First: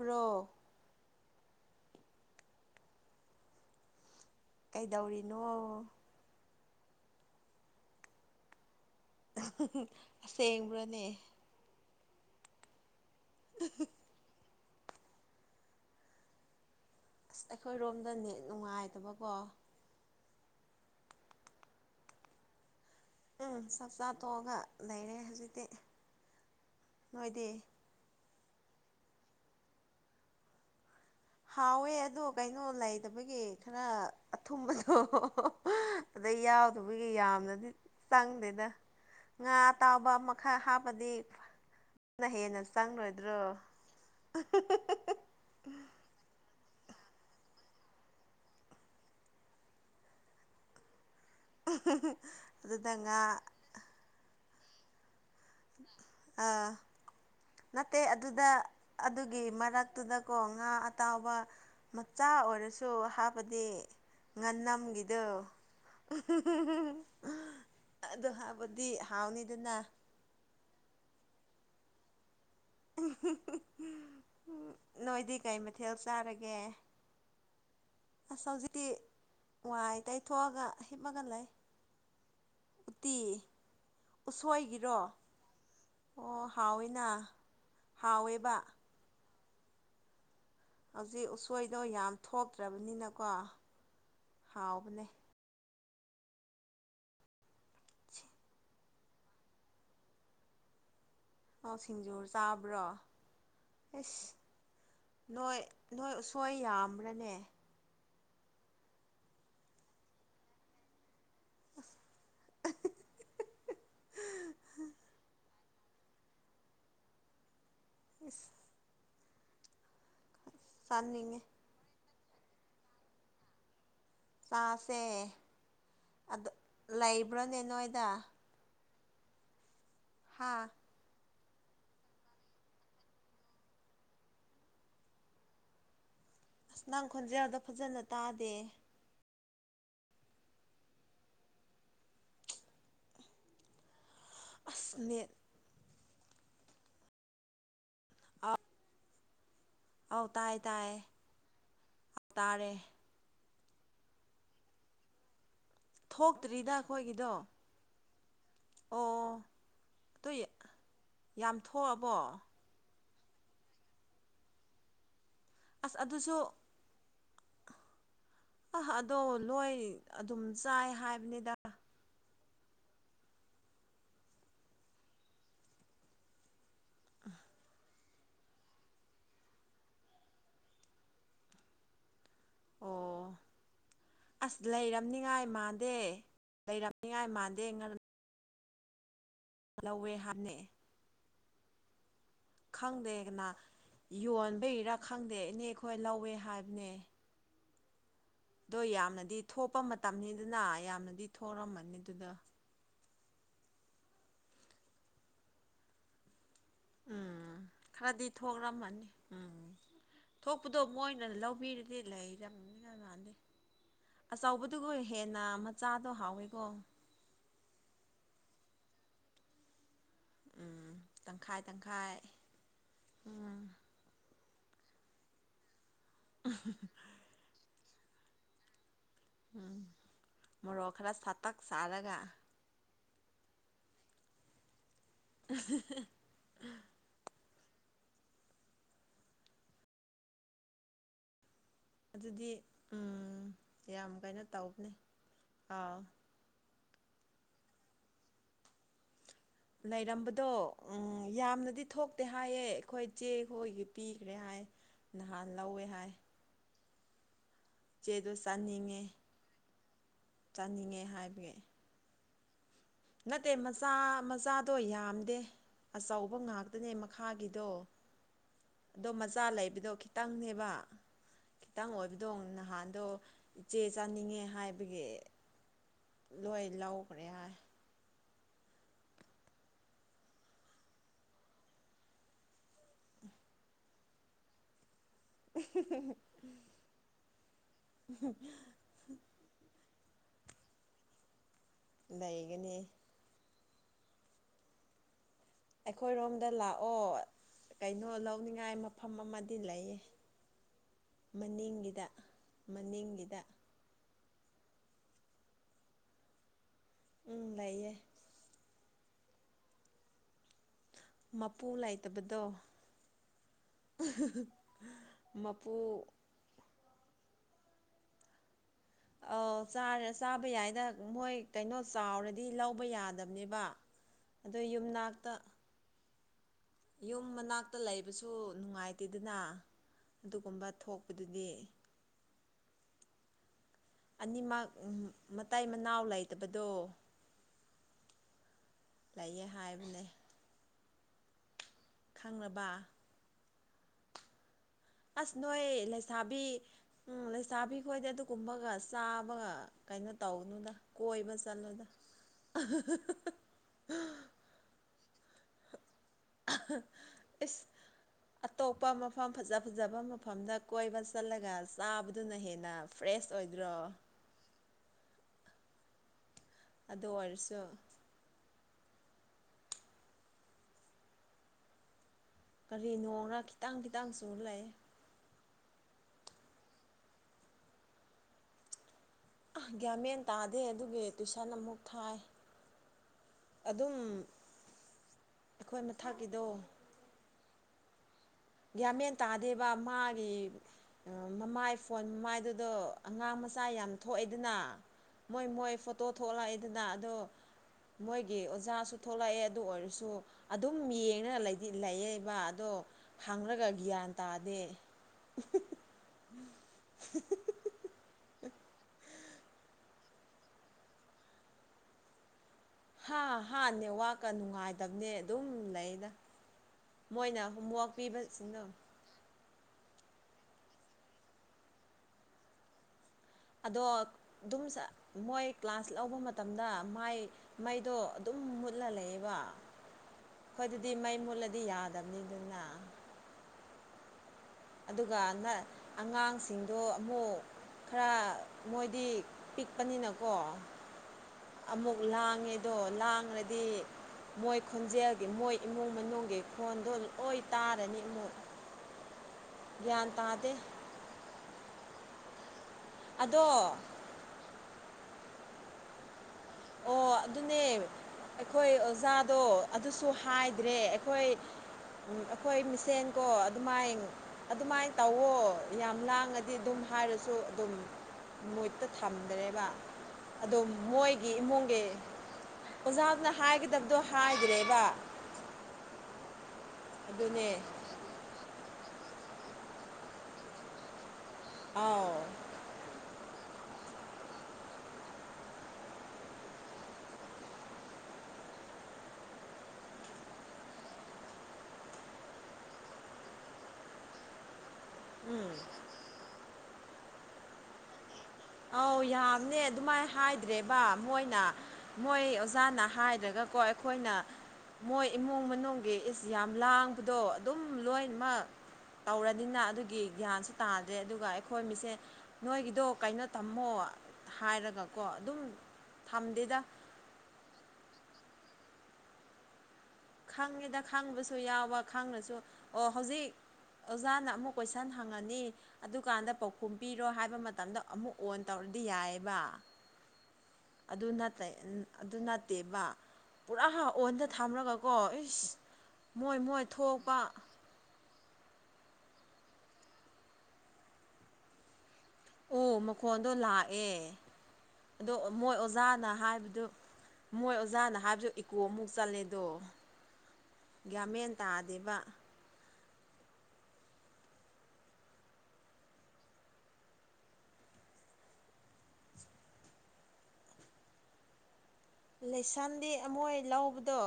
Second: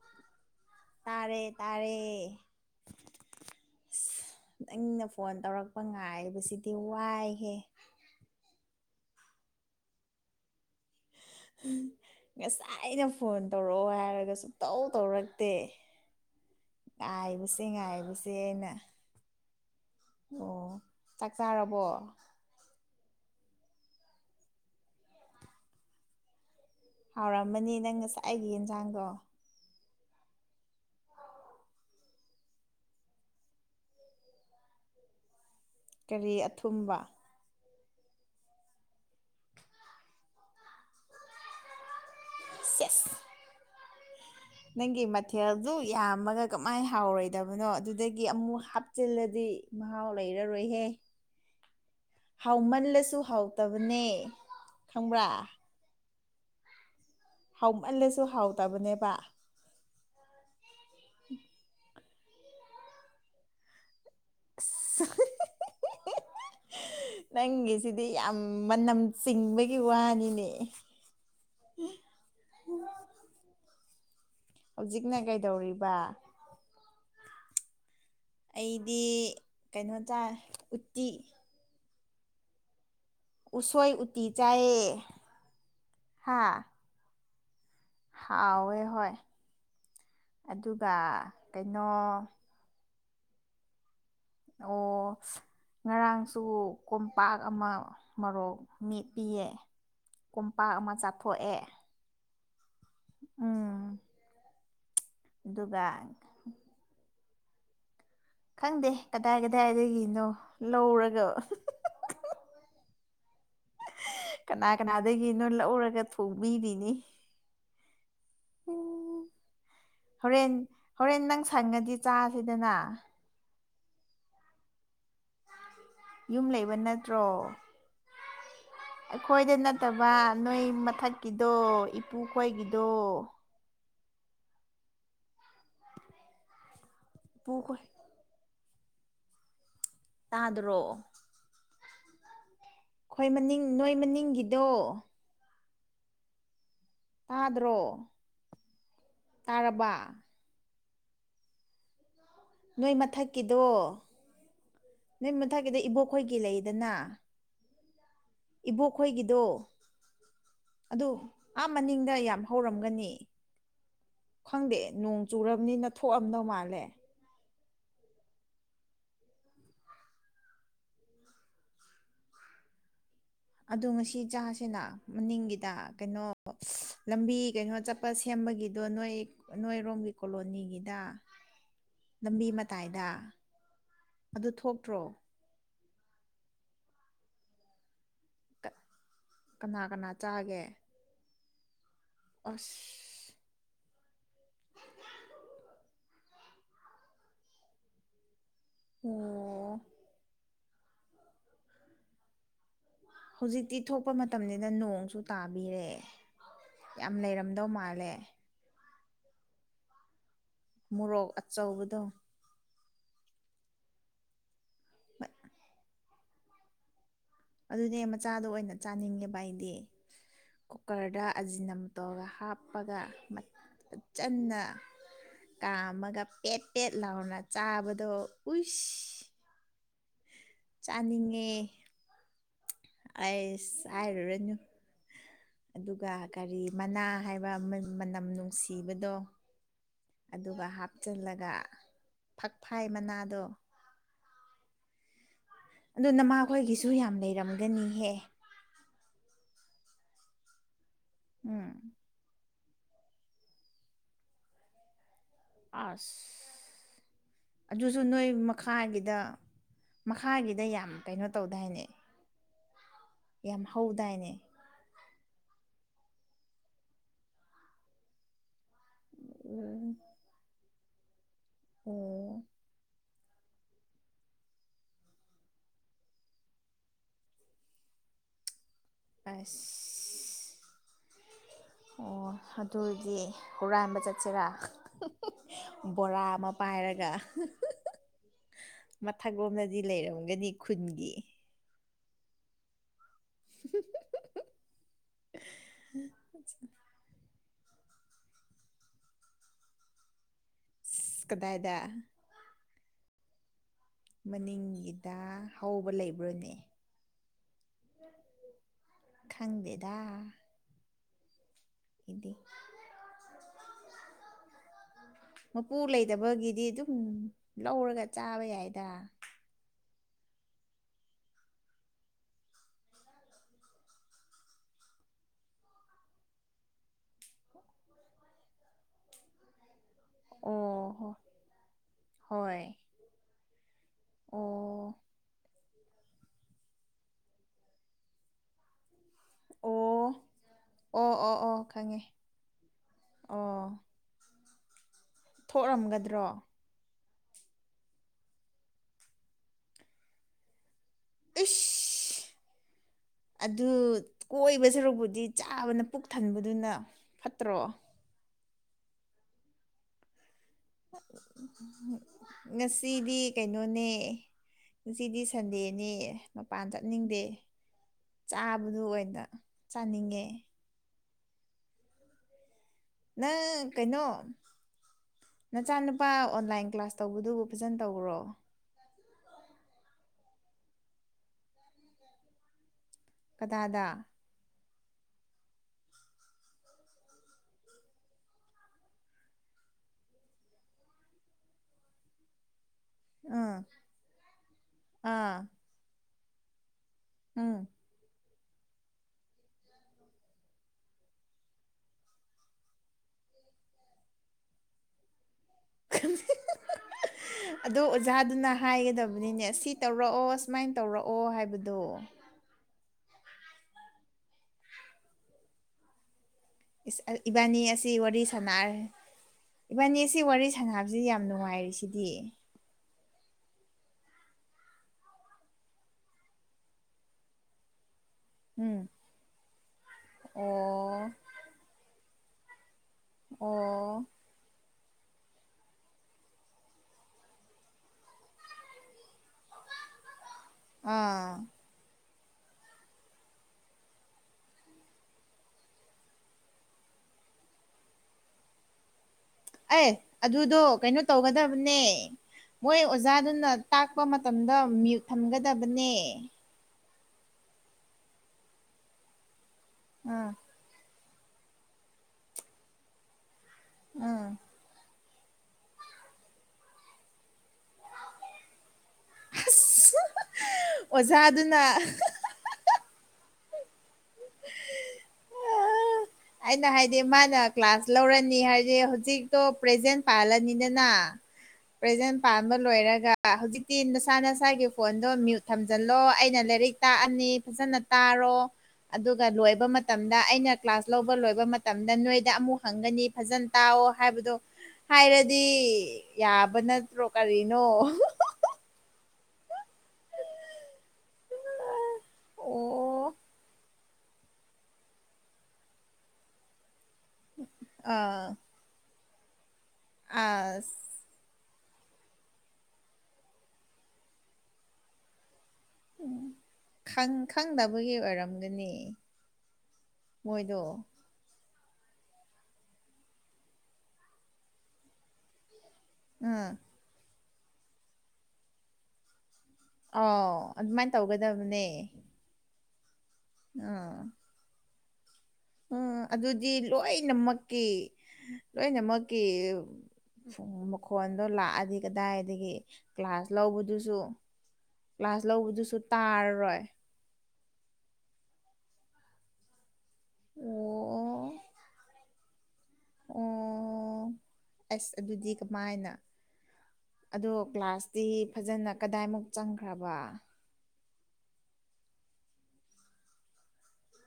ꯔꯣ ꯇꯥꯔꯦ ꯇꯥꯔꯦ ꯅꯪꯅ ꯐꯣꯟ ꯀꯩꯗꯧꯔꯤꯅꯣ ꯇꯧꯔꯛꯄ ꯉꯥꯏꯕꯁꯤꯗꯤ ꯋꯥꯏꯍꯦ ꯑꯁꯦꯡꯕ꯭ꯔꯅꯦ ꯉꯁꯥꯏ ꯑꯩꯅ ꯐꯣꯟ ꯇꯧꯔꯛꯑꯣ ꯍꯥꯏꯔꯒꯁꯨ ꯇꯧ ꯇꯧꯔꯛꯇꯦ ꯉꯥꯏꯕꯁꯦ ꯉꯥꯏꯕꯁꯦ ꯑꯩꯅ ꯑꯗꯨꯒꯀꯣ ꯑꯣ ꯆꯥꯛ ꯆꯔꯕꯣ ꯎꯝ ꯆꯥꯛ ꯆꯥꯊꯣꯛꯑꯒ ꯂꯩꯔꯦ ꯍꯧꯖꯤꯛꯇꯤ ꯅꯣꯏꯗꯤ ꯍꯥꯎꯔꯝꯃꯅꯤ ꯅꯪ ꯉꯁꯥꯏ ꯑꯩꯒꯤ ꯌꯦꯟꯖꯥꯡꯗꯣ ꯍꯥꯎꯋꯦ ꯑꯗꯣ ꯀꯩꯅꯣ ꯂꯩꯗꯕꯒꯤ ꯈꯔ ꯑꯊꯨꯝꯕꯗꯣ ꯀꯔꯤ ꯑꯗꯩ ꯑꯊꯨꯝꯕ ꯌꯥꯎꯗꯕꯒꯤ ꯌꯥꯝꯅꯗꯤ ꯆꯪꯗꯦꯗ ꯉꯥ ꯑꯇꯥꯎꯕ ꯃꯈꯥ ꯍꯥꯞꯄꯗꯤꯅ ꯍꯦꯟꯅ ꯆꯥꯡ ꯁꯦꯁ ꯂꯣꯏꯗ꯭ꯔꯣ ꯅꯪꯒꯤ ꯃꯊꯦꯜꯗꯨ ꯌꯥꯝꯃꯒ ꯀꯃꯥꯏꯅ ꯍꯥꯎꯔꯣꯏꯗꯕꯅꯣ ꯑꯗꯨꯗꯒꯤ ꯑꯃꯨꯛ ꯆꯤꯜꯂꯗꯤ ꯃꯍꯥꯎ ꯂꯩꯔꯔꯣꯏꯍꯦ ꯑꯗꯨꯗ ꯉꯥ ꯍꯥꯎꯃꯜꯂꯁꯨ ꯍꯥꯎ ꯇꯕꯅꯦ ꯈꯪꯕ꯭ꯔꯥ ꯑ ꯅꯠꯇꯦ ꯍꯥꯎꯃꯜꯂꯁꯨ ꯑꯗꯨꯗ ꯍꯥꯎꯇꯕꯅꯦꯕ ꯑꯗꯨꯒꯤ ꯃꯔꯛ ꯇꯨꯗꯀꯣ ꯉꯥ ꯑꯇꯥꯎꯕ ꯃꯆꯥ ꯑꯣꯏꯔꯁꯨ ꯍꯥꯞꯄꯗꯤ ꯑꯁ ꯉꯥꯅꯝꯒꯤꯗꯨ ꯅꯪꯒꯤꯁꯤꯗꯤ ꯑꯗꯨ ꯌꯥꯝ ꯍꯥꯞꯄꯗꯤ ꯃꯅꯝ ꯍꯥꯎꯅꯤꯗꯅ ꯆꯤꯡꯕꯒꯤ ꯋꯥꯅꯤꯅꯦ ꯍꯧꯖꯤꯛꯅ ꯅꯣꯏꯗꯤ ꯀꯩ ꯀꯩꯗꯧꯔꯤꯕ ꯃꯊꯦꯜ ꯆꯥꯔꯒꯦ ꯑꯁ ꯍꯧꯖꯤꯛꯇꯤ ꯑꯩꯗꯤ ꯋꯥꯏ ꯀꯩꯅꯣ ꯆꯥꯏ ꯇꯩꯊꯣꯛꯑꯒ ꯎꯇꯤ ꯍꯤꯞꯄꯒ ꯂꯩ ꯎꯇꯤ ꯎꯁꯣꯏ ꯎꯇꯤ ꯆꯥꯏꯌꯦ ꯎꯁꯣꯏꯒꯤꯔꯣ ꯍꯥ ꯑꯣ ꯍꯥꯎꯋꯦ ꯅꯥ ꯍꯥꯎꯋꯦ ꯍꯣꯏ ꯑꯗꯨꯒ ꯍꯧꯖꯤꯛ ꯎꯁꯣꯏꯗꯣ ꯀꯩꯅꯣ ꯌꯥꯝ ꯊꯣꯛꯇ꯭ꯔꯕꯅꯤꯅꯀꯣ ꯑꯣ ꯍꯥꯎꯕꯅꯦ ꯉꯔꯥꯡꯁꯨ ꯀꯣꯝꯄꯥꯛ ꯑꯃ ꯃꯣꯔꯣꯛ ꯃꯦꯠꯄꯤꯌꯦ ꯀꯣꯝꯄꯥꯛ ꯑꯃ ꯆꯥꯊꯣꯛꯑꯦ ꯑꯣ ꯁꯤꯡꯖꯨ ꯆꯥꯕ꯭ꯔꯣ ꯎꯝ ꯑꯁ ꯅꯣꯏ ꯑꯗꯨꯒ ꯅꯣꯏ ꯎꯁꯣꯏ ꯁꯣꯏ ꯌꯥꯝꯕ꯭ꯔꯅꯦ ꯈꯪꯗꯦ ꯀꯗꯥꯏ ꯀꯗꯥꯏꯗꯒꯤꯅꯣ ꯂꯧꯔꯒ ꯀꯅꯥ ꯀꯅꯥꯗꯒꯤꯅꯣ ꯂꯧꯔꯒ ꯊꯣꯡꯕꯤꯔꯤꯅꯤ ꯏꯁ ꯎꯝ ꯍꯣꯔꯦꯟ ꯍꯣꯔꯦꯟ ꯆꯥꯅꯤꯡꯉꯦ ꯅꯪ ꯁꯪꯉꯗꯤ ꯆꯥꯁꯤꯗꯅ ꯆꯥꯁꯦ ꯌꯨꯝ ꯑꯗꯨ ꯂꯩꯕ ꯅꯠꯇ꯭ꯔꯣ ꯂꯩꯕ꯭ꯔꯅꯦ ꯅꯣꯏꯗ ꯑꯩꯈꯣꯏꯗ ꯅꯠꯇꯕ ꯍꯥ ꯅꯣꯏ ꯃꯊꯛꯀꯤꯗꯣ ꯏꯄꯨ ꯈꯣꯏꯒꯤꯗꯣ ꯑꯁ ꯅꯪ ꯏꯄꯨ ꯈꯣꯟꯖꯦꯜꯗꯣ ꯈꯣꯏ ꯐꯖꯅ ꯇꯥꯗꯦ ꯇꯥꯗ꯭ꯔꯣ ꯈꯣꯏ ꯃꯅꯤꯡ ꯅꯣꯏ ꯃꯅꯤꯡꯒꯤꯗꯣ ꯑꯁ ꯅꯦꯠ ꯇꯥꯗ꯭ꯔꯣ ꯑꯥ ꯇꯥꯔꯕ ꯑꯥꯎ ꯇꯥꯏ ꯇꯥꯏꯌꯦ ꯅꯣꯏ ꯃꯊꯛꯀꯤꯗꯣ ꯅꯣꯏ ꯃꯊꯛꯀꯤꯗꯣ ꯏꯕꯣꯛꯈꯣꯏꯒꯤ ꯊꯣꯛꯇ꯭ꯔꯤꯗ ꯂꯩꯗꯅ ꯑꯩꯈꯣꯏꯒꯤꯗꯣ ꯏꯕꯣꯛꯈꯣꯏꯒꯤꯗꯣ ꯑꯣ ꯑꯗꯨ ꯑꯗꯨ ꯌꯥꯝ ꯑꯥ ꯃꯅꯤꯡꯗ ꯊꯣꯛꯑꯕꯣ ꯌꯥꯝ ꯍꯧꯔꯝꯒꯅꯤ ꯈꯪꯗꯦ ꯅꯣꯡ ꯆꯨꯔꯕꯅꯤꯅ ꯑꯁ ꯑꯗꯨꯁꯨ ꯊꯣꯛꯑꯝꯗꯧ ꯃꯥꯜꯂꯦ ꯑ ꯑꯗꯣ ꯂꯣꯏ ꯑꯗꯨꯝ ꯆꯥꯏ ꯍꯥꯏꯕꯅꯤꯗ ꯑꯗꯣ ꯉꯁꯤ ꯆꯥꯁꯤꯅ ꯃꯅꯤꯡꯒꯤꯗ ꯀꯩꯅꯣ ꯂꯝꯕꯤ ꯀꯩꯅꯣ ꯆꯠ ꯁꯦꯝꯕꯒꯤꯗꯣ ꯅꯣꯏ ꯅꯣꯏꯔꯣꯝꯒꯤ ꯀꯣꯂꯣꯅꯤꯒꯤꯗ ꯂꯝꯕꯤ ꯑꯣ ꯃꯇꯥꯏꯗ ꯑꯗꯨ ꯊꯣꯛꯇ꯭ꯔꯣ ꯌꯥꯏ ꯃꯥꯥꯟ ꯇꯦ ꯂꯩꯔꯝꯅꯤꯉꯥꯏ ꯃꯥꯟꯗꯦ ꯉ ꯀꯅꯥ ꯀꯅꯥ ꯂꯧꯋꯦ ꯍꯥꯥꯟꯅꯦ ꯑ [unintelligible] ꯈꯪꯗꯦ ꯀꯅꯥ ꯌꯣꯟꯕꯩꯔꯥ ꯈꯪꯗꯦ ꯏꯅꯦꯈꯣꯏ ꯂꯧꯋꯦ ꯍꯥꯏꯕꯅꯦ ꯑꯗꯣ ꯌꯥꯝꯅꯗꯤ ꯊꯣꯛꯄ ꯑꯣ ꯃꯇꯝꯅꯤꯗꯅ ꯑꯗꯨꯅ ꯌꯥꯝꯅꯗꯤ ꯊꯣꯛꯔꯝꯃꯅꯤ ꯑꯗꯨꯗ ꯍꯧꯖꯤꯛꯇꯤ ꯊꯣꯛꯄ ꯃꯇꯝꯅꯤꯅ ꯅꯣꯡꯁꯨ ꯇꯥꯕꯤꯔꯦ ꯌꯥꯝ ꯂꯩꯔꯝꯗꯧ ꯃꯥꯜꯂꯦ ꯊꯣꯛꯂꯝꯃꯅꯤ ꯎꯝ ꯊꯣꯛꯄꯗꯣ ꯃꯣꯏꯅ ꯃꯣꯔꯣꯛ ꯂꯧꯕꯤꯔꯗꯤ ꯑꯆꯧꯕꯗꯣ ꯂꯩ ꯑꯆꯧꯕꯗꯨꯒ ꯍꯦꯟꯅ ꯃꯆꯥꯗꯣ ꯍꯥꯎꯋꯦꯀꯣ ꯑꯗꯨꯅꯦ ꯃꯆꯥꯗꯣ ꯑꯣꯏꯅ ꯆꯥꯅꯤꯡꯉꯦꯕ ꯑꯩꯗꯤ ꯎꯝ ꯀꯨꯀꯔꯗ ꯇꯪꯈꯥꯏ ꯑꯖꯤꯅꯝ ꯇꯪꯈꯥꯏ ꯇꯧꯔꯒ ꯍꯥꯞꯄꯒ ꯎꯝ ꯆꯟꯅ ꯀꯥꯝꯃꯒ ꯄꯦꯠ ꯄꯦꯠ ꯂꯥꯎꯅ ꯆꯥꯕꯗꯣ ꯎꯏꯁ ꯎꯝ ꯃꯣꯔꯣꯛ ꯈꯔ ꯆꯥꯅꯤꯡꯉꯦ ꯁꯥꯇꯛ ꯁꯥꯔꯒ ꯑꯩꯁ ꯍꯥꯏꯔꯨꯔꯅꯨ ꯑꯗꯨꯒ ꯀꯔꯤ ꯃꯅꯥ ꯍꯥꯏꯕ ꯃꯅꯝ ꯅꯨꯡꯁꯤꯕꯗꯣ ꯑꯗꯨꯒ ꯍꯥꯞꯆꯤꯜꯂꯒ ꯑꯗꯨꯗꯤ ꯐꯛ ꯐꯥꯏ ꯎꯝ ꯃꯅꯥꯗꯣ ꯌꯥꯝ ꯀꯩꯅꯣ ꯇꯧꯕꯅꯤ ꯑꯗꯨ ꯅꯃꯥ ꯈꯣꯏꯒꯤꯁꯨ ꯌꯥꯝ ꯂꯩꯔꯝꯒꯅꯤꯍꯦ ꯂꯩꯔꯝꯕꯗꯣ ꯎꯝ ꯎꯝ ꯌꯥꯝꯅꯗꯤ ꯊꯣꯛ ꯇꯦ ꯍꯥꯏꯌꯦ ꯑꯩꯈꯣꯏ ꯆꯦ ꯍꯣꯏꯒꯤ ꯄꯤꯈ꯭ꯔꯦ ꯍꯥꯏ ꯅꯍꯥꯟ ꯂꯧꯋꯦ ꯍꯥꯏ ꯑꯁ ꯑꯗꯨꯁꯨ ꯅꯣꯏ ꯆꯦꯗꯣ ꯆꯥꯅꯤꯡꯉꯦ ꯃꯈꯥꯒꯤꯗ ꯃꯈꯥꯒꯤꯗ ꯌꯥꯝ ꯆꯥꯅꯤꯡꯉꯦ ꯀꯩꯅꯣ ꯍꯥꯏꯕꯒꯤ ꯇꯧꯗꯥꯏꯅꯦ ꯅꯠꯇꯦ ꯌꯥꯝ ꯃꯆꯥ ꯍꯧꯗꯥꯏꯅꯦ ꯃꯆꯥꯗꯣ ꯌꯥꯝꯗꯦ ꯑꯆꯧꯕ ꯉꯥꯛꯇꯅꯦ ꯃꯈꯥꯒꯤꯗꯣ ꯑꯗꯣ ꯃꯆꯥ ꯑꯣ ꯂꯩꯕꯗꯣ ꯈꯤꯇꯪꯅꯦꯕ ꯈꯤꯇꯪ ꯑꯣ ꯑꯣꯏꯕꯗꯣ ꯅꯍꯥꯟꯗꯣ ꯏꯆꯦ ꯆꯥꯅꯤꯡꯉꯦ ꯍꯥꯏꯕꯒꯤ ꯂꯣꯏ ꯂꯧꯈ꯭ꯔꯦ ꯍꯥꯏ ꯑꯁ ꯑꯣ ꯑꯗꯨꯗꯤ ꯍꯨꯔꯥꯟꯕ ꯆꯠꯁꯤꯔꯥ ꯕꯣꯔꯥ ꯑꯃ ꯄꯥꯏꯔꯒ [unintelligible] ꯃꯊꯛꯂꯣꯝꯗꯗꯤ ꯂꯩꯔꯝꯒꯅꯤ ꯈꯨꯟꯒꯤ ꯂꯩꯒꯅꯤ [unintelligible] ꯑꯩꯈꯣꯏꯔꯣꯝꯗ ꯂꯥꯛꯑꯣ ꯀꯩꯅꯣ ꯂꯧꯅꯤꯡꯉꯥꯏ ꯃꯐꯝ ꯑꯃꯗꯤ ꯂꯩꯌꯦ ꯑꯁ ꯀꯗꯥꯏꯗ ꯃꯅꯤꯡꯒꯤꯗ ꯃꯅꯤꯡꯒꯤꯗ ꯃꯅꯤꯡꯒꯤꯗ ꯍꯧꯕ ꯂꯩꯕ꯭ꯔꯅꯦ ꯎꯝ ꯂꯩꯌꯦ ꯈꯪꯗꯦꯗ ꯃꯄꯨ ꯑꯩꯗꯤ ꯂꯩꯇꯕꯗꯣ ꯃꯄꯨ ꯂꯩꯇꯕꯒꯤꯗꯤ ꯑꯗꯨꯝ ꯂꯧꯔꯒ ꯆꯥꯕ ꯌꯥꯏꯗ ꯑ ꯆꯥꯕ ꯌꯥꯏꯗ ꯃꯣꯏ ꯀꯩꯅꯣ ꯆꯥꯎꯔꯗꯤ ꯂꯧꯕ ꯌꯥꯗꯕꯅꯦꯕ ꯑꯗꯣ ꯌꯨꯝꯅꯥꯛꯇ ꯌꯨꯝ ꯃꯅꯥꯛꯇ ꯂꯩꯕꯁꯨ ꯅꯨꯡꯉꯥꯏꯇꯦꯗꯅ ꯑꯣ ꯑꯗꯨꯒꯨꯝꯕ ꯍꯣ ꯊꯣꯛꯄꯗꯨꯗꯤ ꯍꯣꯏ ꯑꯅꯤꯃꯛ ꯑꯣ ꯃꯇꯩ ꯃꯅꯥꯎ ꯂꯩꯇꯕꯗꯣ ꯂꯩꯌꯦ ꯍꯥꯏꯕꯅꯦ ꯑꯣ ꯑꯣ ꯑꯣ ꯑꯣ ꯈꯪꯉꯦ ꯈꯪꯉꯕ ꯑꯣ ꯑꯁ ꯅꯣꯏ ꯊꯣꯛꯔꯝꯒꯗ꯭ꯔꯣ ꯂꯩꯁꯥꯕꯤ ꯎꯝ ꯂꯩꯁꯥꯕꯤ ꯈꯣꯏꯗꯤ ꯑꯗꯨꯒꯨꯝꯕꯒ ꯆꯥꯕꯒ ꯀꯩꯅꯣ ꯇꯧꯅꯨꯗ ꯀꯣꯏꯕ ꯆꯠꯂꯨꯗ ꯏꯁ ꯑꯗꯨ ꯀꯣꯏꯕ ꯁꯔꯨꯛꯄꯨꯗꯤ ꯆꯥꯕꯅ ꯄꯨꯛ ꯊꯟꯕꯗꯨꯅ ꯐꯠꯇ꯭ꯔꯣ ꯏꯁ ꯑꯇꯣꯞꯄ ꯃꯐꯝ ꯐꯖ ꯐꯖꯕ ꯃꯐꯝꯗ ꯀꯣꯏꯕ ꯆꯠꯂꯒ ꯆꯥꯕꯗꯨꯅ ꯍꯦꯟꯅ ꯉꯁꯤꯗꯤ ꯐ꯭ꯔꯦꯁ ꯑꯣꯏꯗ꯭ꯔꯣ ꯀꯩꯅꯣꯅꯦ ꯉꯁꯤꯗꯤ ꯁꯟꯗꯦꯅꯤ ꯃꯄꯥꯟ ꯑꯗꯨ ꯆꯠꯅꯤꯡꯗꯦ ꯑꯣꯏꯔꯁꯨ ꯆꯥꯕꯗꯨ ꯑꯣꯏꯇ ꯆꯥꯅꯤꯡꯉꯦ ꯀꯔꯤ ꯅꯣꯡꯔ ꯅꯪ ꯈꯤꯇꯪ ꯀꯩꯅꯣ ꯈꯤꯇꯪ ꯆꯨ ꯂꯩ ꯅꯆꯥꯅꯨꯄꯥ ꯑꯣꯟꯂꯥꯏꯟ ꯀ꯭ꯂꯥꯁ ꯇꯧꯕꯗꯨꯕꯨ ꯐꯖꯅ ꯇꯧꯕ꯭ꯔꯣ ꯒ꯭ꯌꯥꯃꯦꯟ ꯇꯥꯗꯦ ꯑꯗꯨꯒꯤ ꯇꯨꯏꯁꯟ ꯑꯃꯨꯛ ꯊꯥꯏ ꯀꯗꯥꯗ ꯑꯗꯨꯝ ꯑꯩꯈꯣꯏ ꯃꯊꯛꯀꯤꯗꯣ ꯒ꯭ꯌꯥꯟ ꯃꯦꯟ ꯇꯥꯗꯦꯕ ꯃꯥꯒꯤ ꯃꯃꯥꯏ ꯐꯣꯟ ꯃꯃꯥꯏꯗꯨꯗꯣ ꯑꯉꯥꯡ ꯑꯥ ꯃꯆꯥ ꯌꯥꯝ ꯊꯣꯛꯑꯦꯗꯅ ꯃꯣꯏ ꯑꯥ ꯃꯣꯏ ꯐꯣꯇꯣ ꯊꯣꯛꯂꯛꯑꯦꯗꯅ ꯑꯗꯣ ꯎꯝ ꯃꯣꯏꯒꯤ ꯑꯣꯖꯥꯁꯨ ꯊꯣꯛꯂꯛꯑꯦ ꯑꯗꯨ ꯑꯣꯏꯔꯁꯨ ꯑꯗꯨꯝ ꯌꯦꯡꯅ ꯂꯩꯌꯦꯕ ꯑꯗꯣ ꯈꯪꯂꯒ ꯒ꯭ꯌꯥꯟ ꯇꯥꯗꯦ [inaudible] ꯑꯗꯣ ꯑꯣꯖꯥꯗꯨꯅ ꯍꯥꯏꯒꯗꯕꯅꯤꯅꯦ ꯁꯤ ꯇꯧꯔꯛꯑꯣ ꯁꯨꯃꯥꯏꯅ ꯇꯧꯔꯛꯑꯣ ꯍꯥꯏꯕꯗꯣ ꯍꯥ ꯍꯥ ꯅꯦꯋꯥꯛꯀ ꯅꯨꯡꯉꯥꯏꯗꯕꯅꯦ ꯑꯗꯨꯝ ꯂꯩꯗ ꯃꯣꯏꯅ ꯏꯕꯥꯅꯤ ꯑꯁꯤ ꯍꯣꯝꯋꯥꯛ ꯋꯥꯔꯤ ꯄꯤꯕꯁꯤꯡꯗꯣ ꯁꯥꯟꯅꯩ ꯏꯕꯥꯅꯤ ꯁꯤ ꯋꯥꯔꯤ ꯁꯥꯟꯅꯕꯁꯤ ꯌꯥꯝ ꯅꯨꯡꯉꯥꯏꯔꯤꯁꯤꯗꯤ ꯑꯗꯣ ꯑꯗꯨꯝ ꯃꯣꯏ ꯀ꯭ꯂꯥꯁ ꯂꯧꯕ ꯃꯇꯝꯗ ꯃꯥꯏ ꯃꯩꯗꯣ ꯑꯗꯨꯝ ꯎꯝ ꯃꯨꯠꯂ ꯂꯩꯌꯦꯕ ꯑꯩꯈꯣꯏ ꯑꯗꯨꯗꯤ ꯑꯣ ꯃꯩ ꯃꯨꯠꯂꯗꯤ ꯌꯥꯗꯕꯅꯤ ꯑꯗꯨꯅ ꯑꯣ ꯑꯗꯨꯒꯥꯟꯗ ꯑꯉꯥꯡꯁꯤꯡꯗꯣ ꯑꯃꯨꯛ ꯈꯔ ꯃꯣꯏꯗꯤ ꯄꯤꯛꯄꯅꯤꯅꯀꯣ ꯑꯥ ꯑꯃꯨꯛ ꯂꯥꯡꯉꯦꯗꯣ ꯂꯥꯡꯉ꯭ꯔꯗꯤ ꯃꯣꯏ ꯈꯣꯟꯖꯦꯜꯒꯤ ꯃꯣꯏ ꯏꯃꯨꯡ ꯃꯅꯨꯡꯒꯤ ꯈꯣꯟꯗꯣ ꯂꯣꯏ ꯇꯥꯔꯅꯤ ꯑꯃꯨꯛ ꯑꯦ ꯒ꯭ꯌꯥꯟ ꯇꯥꯗꯦ ꯑꯗꯨꯗꯣ ꯀꯩꯅꯣ ꯇꯧꯒꯗꯕꯅꯦ ꯃꯣꯏ ꯑꯣꯖꯥꯗꯨꯅ ꯑꯗꯣ ꯇꯥꯛ ꯀꯄ ꯃꯇꯝꯗ ꯃ꯭ꯌꯨꯠ ꯊꯝꯒꯗꯕꯅꯦ ꯑꯣ ꯑꯗꯨꯅꯦ ꯑꯩꯈꯣꯏ ꯑꯣꯖꯥꯗꯣ ꯑꯗꯨꯁꯨ ꯑꯥ ꯍꯥꯏ ꯗ꯭ꯔꯦ ꯑꯩꯈꯣꯏ ꯑꯩꯈꯣꯏ ꯃꯤꯁꯦꯟ ꯀꯣ ꯑꯗꯨꯃꯥꯏ ꯑꯥ ꯑꯗꯨꯃꯥꯏꯅ ꯇꯧꯋꯣ ꯌꯥꯝ ꯂꯥꯡꯉꯗꯤ ꯑꯗꯨꯝ ꯍꯥꯏꯔꯁꯨ ꯑꯗꯨꯝ ꯃꯣꯏꯠꯇ ꯊꯝꯗ꯭ꯔꯦꯕ ꯑꯁ ꯑꯗꯣ ꯃꯣꯏ ꯑꯣꯖꯥꯗꯨꯅ ꯑꯣꯖꯥꯗꯨꯅ ꯍꯥꯏꯒꯗꯕꯗꯣ ꯍꯥꯏꯗ꯭ꯔꯦꯕ ꯑꯩꯅ ꯍꯥꯏꯗꯤ ꯃꯥꯅ ꯑꯗꯨꯅꯦ ꯀ꯭ꯂꯥꯁ ꯂꯧꯔꯅꯤ ꯍꯥꯏꯗꯤ ꯍꯧꯖꯤꯛꯇꯣ ꯄ꯭ꯔꯖꯦꯟ ꯄꯥꯜꯂꯅꯤꯗꯅ ꯑꯥꯎ ꯄ꯭ꯔꯖꯦꯟ ꯄꯥꯟ ꯂꯣꯏꯔꯒ ꯍꯧꯖꯤꯛꯇꯤ ꯅꯁꯥ ꯅꯁꯥꯒꯤ ꯐꯣꯟꯗꯣ ꯃ꯭ꯌꯨꯠ ꯊꯝꯖꯤꯜꯂꯣ ꯑꯩꯅ ꯂꯥꯏꯔꯤꯛ ꯇꯥꯛꯑꯅꯤ ꯐꯖꯅ ꯇꯥꯔꯣ ꯑꯗꯨꯒ ꯂꯣꯏꯕ ꯃꯇꯝꯗ ꯑꯩꯅ ꯀ꯭ꯂꯥꯁ ꯂꯧꯕ ꯂꯣꯏꯕ ꯃꯇꯝꯗ ꯅꯣꯏꯗ ꯑꯃꯨꯛ ꯍꯪꯒꯅꯤ ꯐꯖꯅ ꯇꯥꯛꯑꯣ ꯍꯥꯏꯕꯗꯣ ꯍꯥꯏꯔꯗꯤ ꯎꯝ ꯌꯥꯕ ꯅꯠꯇ꯭ꯔꯣ ꯀꯔꯤꯅꯣ ꯑꯧ ꯌꯥꯕꯅꯦ ꯑꯗꯨꯃꯥꯏꯅ ꯍꯥꯏꯗ꯭ꯔꯦꯕ ꯃꯣꯏꯅ ꯃꯣꯏ ꯑꯣꯖꯥꯅ ꯑꯣ ꯍꯥꯏꯔꯒ ꯈꯣꯢꯅ ꯑꯩꯈꯣꯏꯅ ꯃꯣꯏ ꯏꯃꯨꯡ ꯃꯅꯨꯡꯒꯤ ꯏꯁ ꯌꯥꯝ ꯂꯥꯡꯕꯗꯣ ꯑꯗꯨꯝ ꯑꯥ ꯂꯣꯏꯅꯃꯛ ꯇꯧꯔꯅꯤꯅ ꯑꯗꯨꯒꯤ ꯒ꯭ꯌꯥꯟꯁꯨ ꯑꯁ ꯇꯥꯗ꯭ꯔꯦ ꯑꯗꯨꯒ ꯑꯩꯈꯣꯏ ꯃꯤꯁꯦꯟ ꯅꯣꯏꯒꯤꯗꯣ ꯀꯩꯅꯣ ꯊꯝꯃꯣ ꯍꯥꯏꯔꯒꯀꯣ ꯑꯗꯨꯝ ꯊꯝꯗꯦꯗ ꯈꯪꯗꯕꯒꯤ ꯑꯣꯏꯔꯝꯒꯅꯤ ꯃꯣꯏꯗꯣ ꯈꯪꯉꯦꯗ ꯈꯪꯕꯁꯨ ꯁꯨ ꯌꯥꯎꯕ ꯈꯪꯔꯥꯁꯨ ꯑꯣ ꯍꯧꯖꯤꯛ ꯑꯣꯖꯥꯅ ꯑꯃꯨꯛ ꯀꯣꯏꯁꯟ ꯍꯪꯉꯅꯤ ꯑꯗꯨꯀꯥꯟꯗ ꯎꯝ ꯄꯥꯎꯈꯨꯝ ꯄꯤꯔꯣ ꯍꯥꯏꯕ ꯃꯇꯝꯗ ꯑꯃꯨꯛ ꯑꯣꯟ ꯇꯧꯔꯗꯤ ꯌꯥꯏꯑꯦꯕ ꯑꯣ ꯑꯗꯨ ꯑꯗꯨ ꯑꯗꯨ ꯅꯠꯇꯦꯕ ꯄꯨꯔꯥ ꯑꯥ ꯑꯣꯟꯗ ꯊꯝꯂꯒꯀꯣ ꯏꯁꯁ ꯎꯝ ꯑꯗꯨꯗꯤ ꯂꯣꯏꯅꯃꯛꯀꯤ ꯂꯣꯏꯅꯃꯛꯀꯤ ꯃꯈꯣꯟꯗꯣ ꯂꯥꯛꯑꯗꯤ ꯀꯗꯥꯏ ꯑꯗꯒꯤ ꯎ ꯀ꯭ꯂꯥꯁ ꯃꯈꯣꯟꯗꯣ ꯂꯥꯛꯑꯦ ꯂꯧꯕꯗꯨꯁꯨ ꯑꯗꯣ ꯀ꯭ꯂꯥꯁ ꯃꯣꯏ ꯂꯧꯕꯗꯨꯁꯨ ꯑꯣꯖꯥꯅ ꯇꯥꯔꯔꯣꯏ ꯍꯥꯏꯕꯗꯨ ꯃꯣꯏ ꯑꯣꯖꯥꯅ ꯍꯥꯏꯕꯁꯨ ꯏꯀꯣꯃꯨꯛ ꯆꯠꯂꯦꯗꯣ ꯒ꯭ꯌꯥꯃꯦꯟ ꯑꯣ ꯇꯥꯗꯦꯕ [unintelligible] ꯑꯣ ꯑꯁ ꯑꯗꯨꯗꯤ ꯀꯃꯥꯏꯅ ꯑꯗꯣ ꯀ꯭ꯂꯥꯁꯇꯤ ꯐꯖꯅ ꯀꯗꯥꯏꯃꯨꯛ ꯆꯪꯈ꯭ꯔꯕ ꯂꯩꯁꯝꯗꯤ ꯑꯃꯣꯏ ꯂꯧꯕꯗꯣ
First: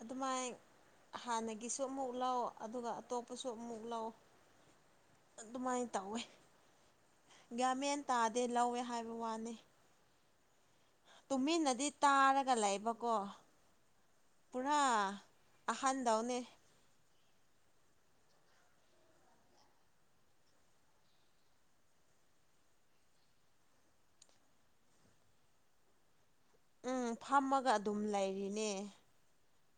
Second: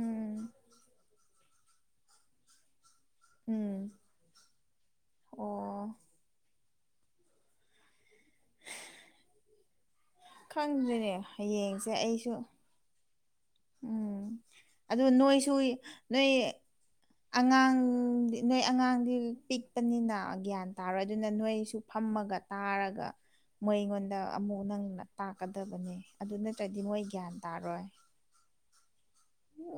ꯑꯗꯨꯃꯥꯏ ꯍꯥꯟꯅꯒꯤꯁꯨ ꯑꯃꯨꯛ ꯂꯧ ꯑꯗꯨꯒ ꯑꯇꯣꯞꯄꯁꯨ ꯑꯃꯨꯛ ꯎꯝ ꯂꯧ ꯑꯗꯨꯃꯥꯏꯅ ꯑꯣ ꯇꯧꯋꯦ ꯒ꯭ꯌꯥꯠ ꯃꯦꯟ ꯇꯥꯗꯦ ꯂꯧꯋꯦ ꯍꯥꯏꯕ ꯋꯥꯅꯤ ꯈꯪꯗ꯭ꯔꯦꯅꯦ ꯇꯨꯃꯤꯟꯅꯗꯤ ꯍꯌꯦꯡꯁꯦ ꯑꯩꯁꯨ ꯇꯥꯔꯒ ꯂꯩꯕꯀꯣ ꯎꯝ ꯄꯨꯅ ꯑꯗꯨ ꯑꯍꯥꯟꯗꯥꯎꯅꯦ ꯑꯉꯥꯡꯗꯤ ꯅꯣꯏ ꯑꯉꯥꯡꯗꯤ ꯄꯤꯛꯄꯅꯤꯅ ꯒ꯭ꯌꯥꯟ ꯇꯥꯔꯣꯏ ꯑꯗꯨꯅ ꯅꯣꯏꯁꯨ ꯐꯝꯃꯒ ꯇꯥꯔꯒ ꯃꯣꯏ ꯑꯩꯉꯣꯟꯗ ꯑꯃꯨꯛ ꯅꯪꯅ ꯇꯥꯛꯀꯗꯕꯅꯦ ꯑꯗꯨꯅ ꯗꯗꯤ ꯃꯣꯏ ꯎꯝ ꯒ꯭ꯌꯥꯟ ꯐꯝꯃꯒ ꯇꯥꯔꯣꯏ ꯑꯗꯨꯝ ꯂꯩꯔꯤꯅꯦ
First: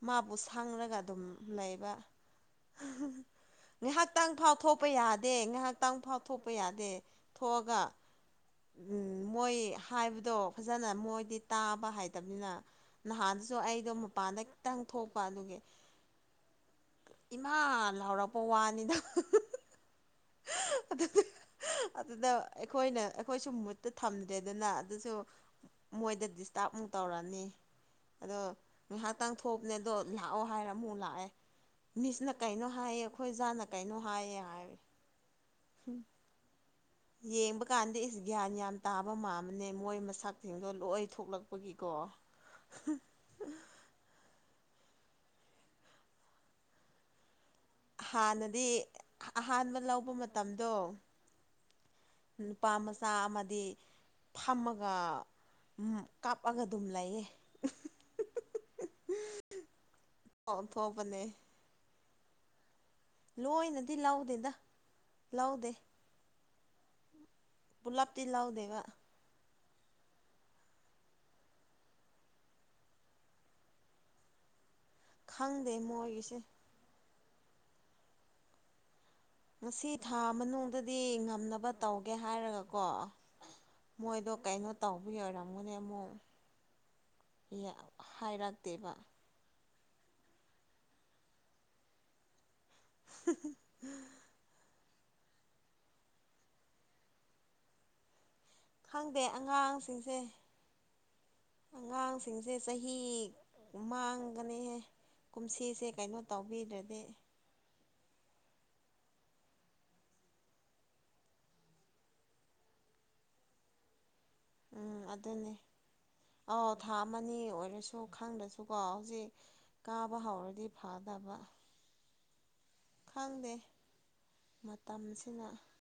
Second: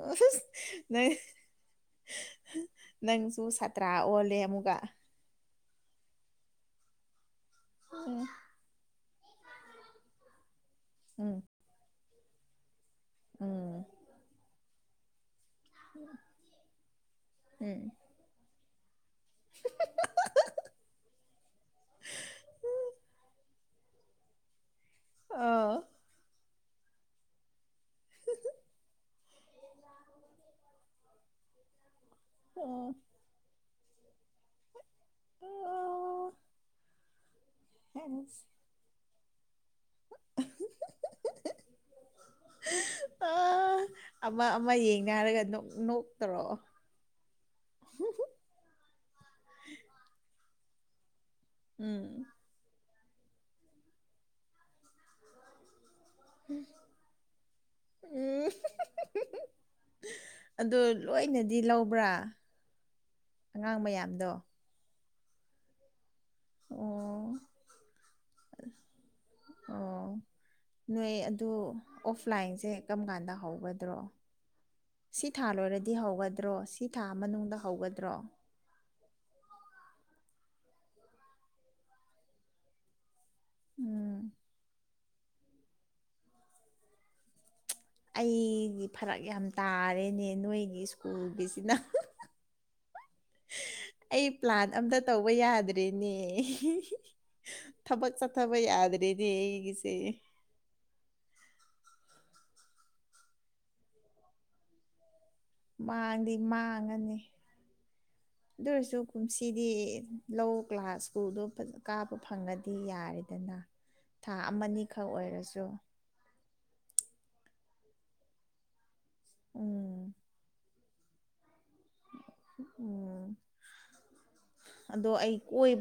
ꯃꯥꯕꯨ ꯁꯥꯡꯂꯒ ꯅꯪ ꯑꯗꯨꯝ ꯂꯩꯕ ꯅꯪꯁꯨ ꯁꯥꯇ꯭ꯔꯥ ꯉꯥꯏꯍꯥꯛꯇꯪ ꯑꯣꯜꯂꯦ ꯐꯥꯎ ꯑꯃꯨꯛꯀ ꯊꯣꯛꯄ ꯌꯥꯗꯦ ꯉꯥꯏꯍꯥꯛꯇꯪ ꯐꯥꯎ ꯊꯣꯛꯄ ꯌꯥꯗꯦ ꯊꯣꯛꯑꯒ ꯎꯝ ꯃꯣꯏ ꯍꯥꯏꯕꯗꯣ ꯐꯖꯅ ꯃꯣꯏꯗꯤ ꯇꯥꯕ ꯍꯥꯏꯇꯕꯅꯤꯅ ꯅꯍꯥꯟꯗꯁꯨ ꯎꯝ ꯑꯩꯗꯣ ꯃꯄꯥꯟꯗ ꯈꯤꯇꯪ ꯊꯣꯛꯄ ꯑꯗꯨꯒꯤ [unintelligible] ꯏꯃꯥ ꯎꯝ ꯂꯥꯎꯔꯛꯄ ꯋꯥꯅꯤꯗ [inaudible] ꯑꯗꯨꯗ ꯑꯩꯈꯣꯏꯅ ꯑꯩꯈꯣꯏꯁꯨ ꯃꯨꯠꯇ ꯊꯝꯗꯦꯗꯅ ꯑꯗꯨꯁꯨ ꯑ ꯃꯣꯏꯗ ꯗꯤꯁꯇꯥꯔꯕꯃꯨꯛ ꯇꯧꯔꯅꯤ ꯑꯗꯣ ꯉꯥꯏꯍꯥꯛꯇꯪ ꯊꯣꯛꯄꯅꯦ ꯑꯗꯣ ꯂꯥꯛꯑꯣ ꯍꯥꯏꯔ ꯑꯃꯨꯛ ꯂꯥꯛꯑꯦ ꯃꯤꯁꯅ ꯀꯩꯅꯣ ꯍꯥꯏꯌꯦ ꯑꯩꯈꯣꯏ ꯖꯥꯠꯅ ꯀꯩꯅꯣ ꯍꯥꯏꯌꯦ ꯍꯥꯏꯋ ꯑꯣ ꯌꯦꯡꯕ ꯀꯥꯟꯗ ꯏꯁ ꯒ꯭ꯌꯥꯟ ꯌꯥꯝ ꯇꯥꯕ ꯃꯥꯃꯦ ꯅ ꯃꯣꯏ ꯃꯁꯥꯛꯁꯤꯡꯤꯡꯗꯣ ꯂꯣꯏ ꯊꯣꯛꯂꯛꯄꯒꯤꯀꯣ ꯑꯥ ꯑꯃ ꯑꯃ ꯌꯦꯡꯅꯦ ꯍꯥꯏꯔꯒ ꯅꯣꯛꯇꯧꯔꫭ ꯍꯥꯟꯅꯗꯤ ꯑꯍꯥꯟꯕ ꯂꯧꯕ ꯃꯇꯝꯗꯣ ꯎꯝ ꯅꯨꯄꯥ ꯃꯆꯥ ꯑꯃꯗꯤ ꯐꯝꯃꯒ ꯎꯝ ꯀꯥꯞꯑꯒ ꯑꯗꯨꯝ ꯂꯩꯌꯦ ꯎꯝ ꯊꯣꯛꯄꯅꯦ ꯗꯤ ꯂꯧꯕ꯭ꯔꯥ ꯑꯉꯥꯡ ꯂꯣꯏꯅꯗꯤ ꯃꯌꯥꯝꯗꯣ ꯂꯧꯥꯎꯗꯦꯗ ꯂꯧꯗꯦ ꯑꯣ ꯕꯨꯂꯞꯇꯤ ꯂꯥꯎꯗꯦꯕ ꯑꯣ ꯅꯣꯏ ꯑꯗꯨ ꯑꯣꯐꯂꯥꯏꯟꯁꯦ ꯀꯔꯝ ꯀꯥꯟꯗ ꯍꯧꯒꯗ꯭ꯔꯣ ꯁꯤ ꯊꯥ ꯈꯪꯗꯦ ꯂꯣꯏꯔꯗꯤ ꯃꯣꯏꯒꯤꯁꯦ ꯍꯧꯒꯗ꯭ꯔꯣ ꯁꯤ ꯊꯥ ꯃꯅꯨꯡꯗ ꯍꯧꯒꯗ꯭ꯔꯣ ꯉꯁꯤ ꯊꯥ ꯃꯅꯨꯡꯗꯗꯤ ꯉꯝꯅꯕ ꯇꯧꯒꯦ ꯍꯥꯏꯔꯒꯀꯣ ꯎꯝ ꯃꯣꯏꯗꯣ ꯀꯩꯅꯣ ꯇꯧꯕ ꯑꯣꯏꯔꯝꯒꯅꯦ ꯑꯃꯨꯛ ꯑꯩꯗꯤ ꯍꯥꯏꯔꯛꯇꯦꯕ ꯐꯔꯛ ꯌꯥꯝ ꯇꯥꯔꯦꯅꯦ ꯅꯣꯏꯒꯤ ꯁ꯭ꯀꯨꯜꯒꯤꯁꯤꯅ ꯎ ꯑꯩ ꯄ꯭ꯂꯥꯟ ꯑꯝꯇ ꯇꯧꯕ ꯌꯥꯗ꯭ꯔꯔꯤꯅꯦ ꯊꯕꯛ ꯑꯠꯇꯕꯩ ꯈꯪꯗꯦ ꯌꯥꯗꯔꯤꯗꯤ ꯑꯩꯒꯤꯁꯦ ꯑꯉꯥꯡꯁꯤꯡꯁꯦ ꯑꯉꯥꯡꯁꯤꯡꯁꯦ ꯆꯍꯤ ꯃꯥꯡꯒꯅꯤꯍ ꯀꯨꯝꯁꯤꯁꯦ ꯀꯩꯅꯣ ꯃꯥꯡꯗꯤ ꯇꯧꯕꯤꯗ꯭ꯔꯗꯤ ꯃꯥꯡꯉꯅꯤ ꯑꯗꯨ ꯑꯣꯏꯔꯁꯨ ꯀꯨꯝꯁꯤꯗꯤ ꯂꯧ ꯀ꯭ꯂꯥꯁ ꯁ꯭ꯀꯨꯜꯗꯣ ꯀꯥꯞꯕ ꯐꯪꯉꯗꯤ ꯌꯥꯔꯦꯗꯅ [unintelligible] ꯊꯥ ꯑꯃꯅꯤꯈꯛ ꯑꯣꯏꯔꯁꯨ ꯑꯥꯎ ꯊꯥ ꯑꯃꯅꯤ ꯑꯣꯏꯔꯁꯨ ꯈꯪꯗ꯭ꯔꯁꯨꯀꯣ ꯍꯧꯖꯤꯛ ꯎꯝ ꯀꯥꯕ ꯍꯧꯔꯗꯤ ꯐꯥꯗꯕ ꯎꯝ ꯈꯪꯗꯦ ꯑꯗꯣ ꯑꯩ ꯃꯇꯝꯁꯤꯅ ꯀꯣꯏꯕ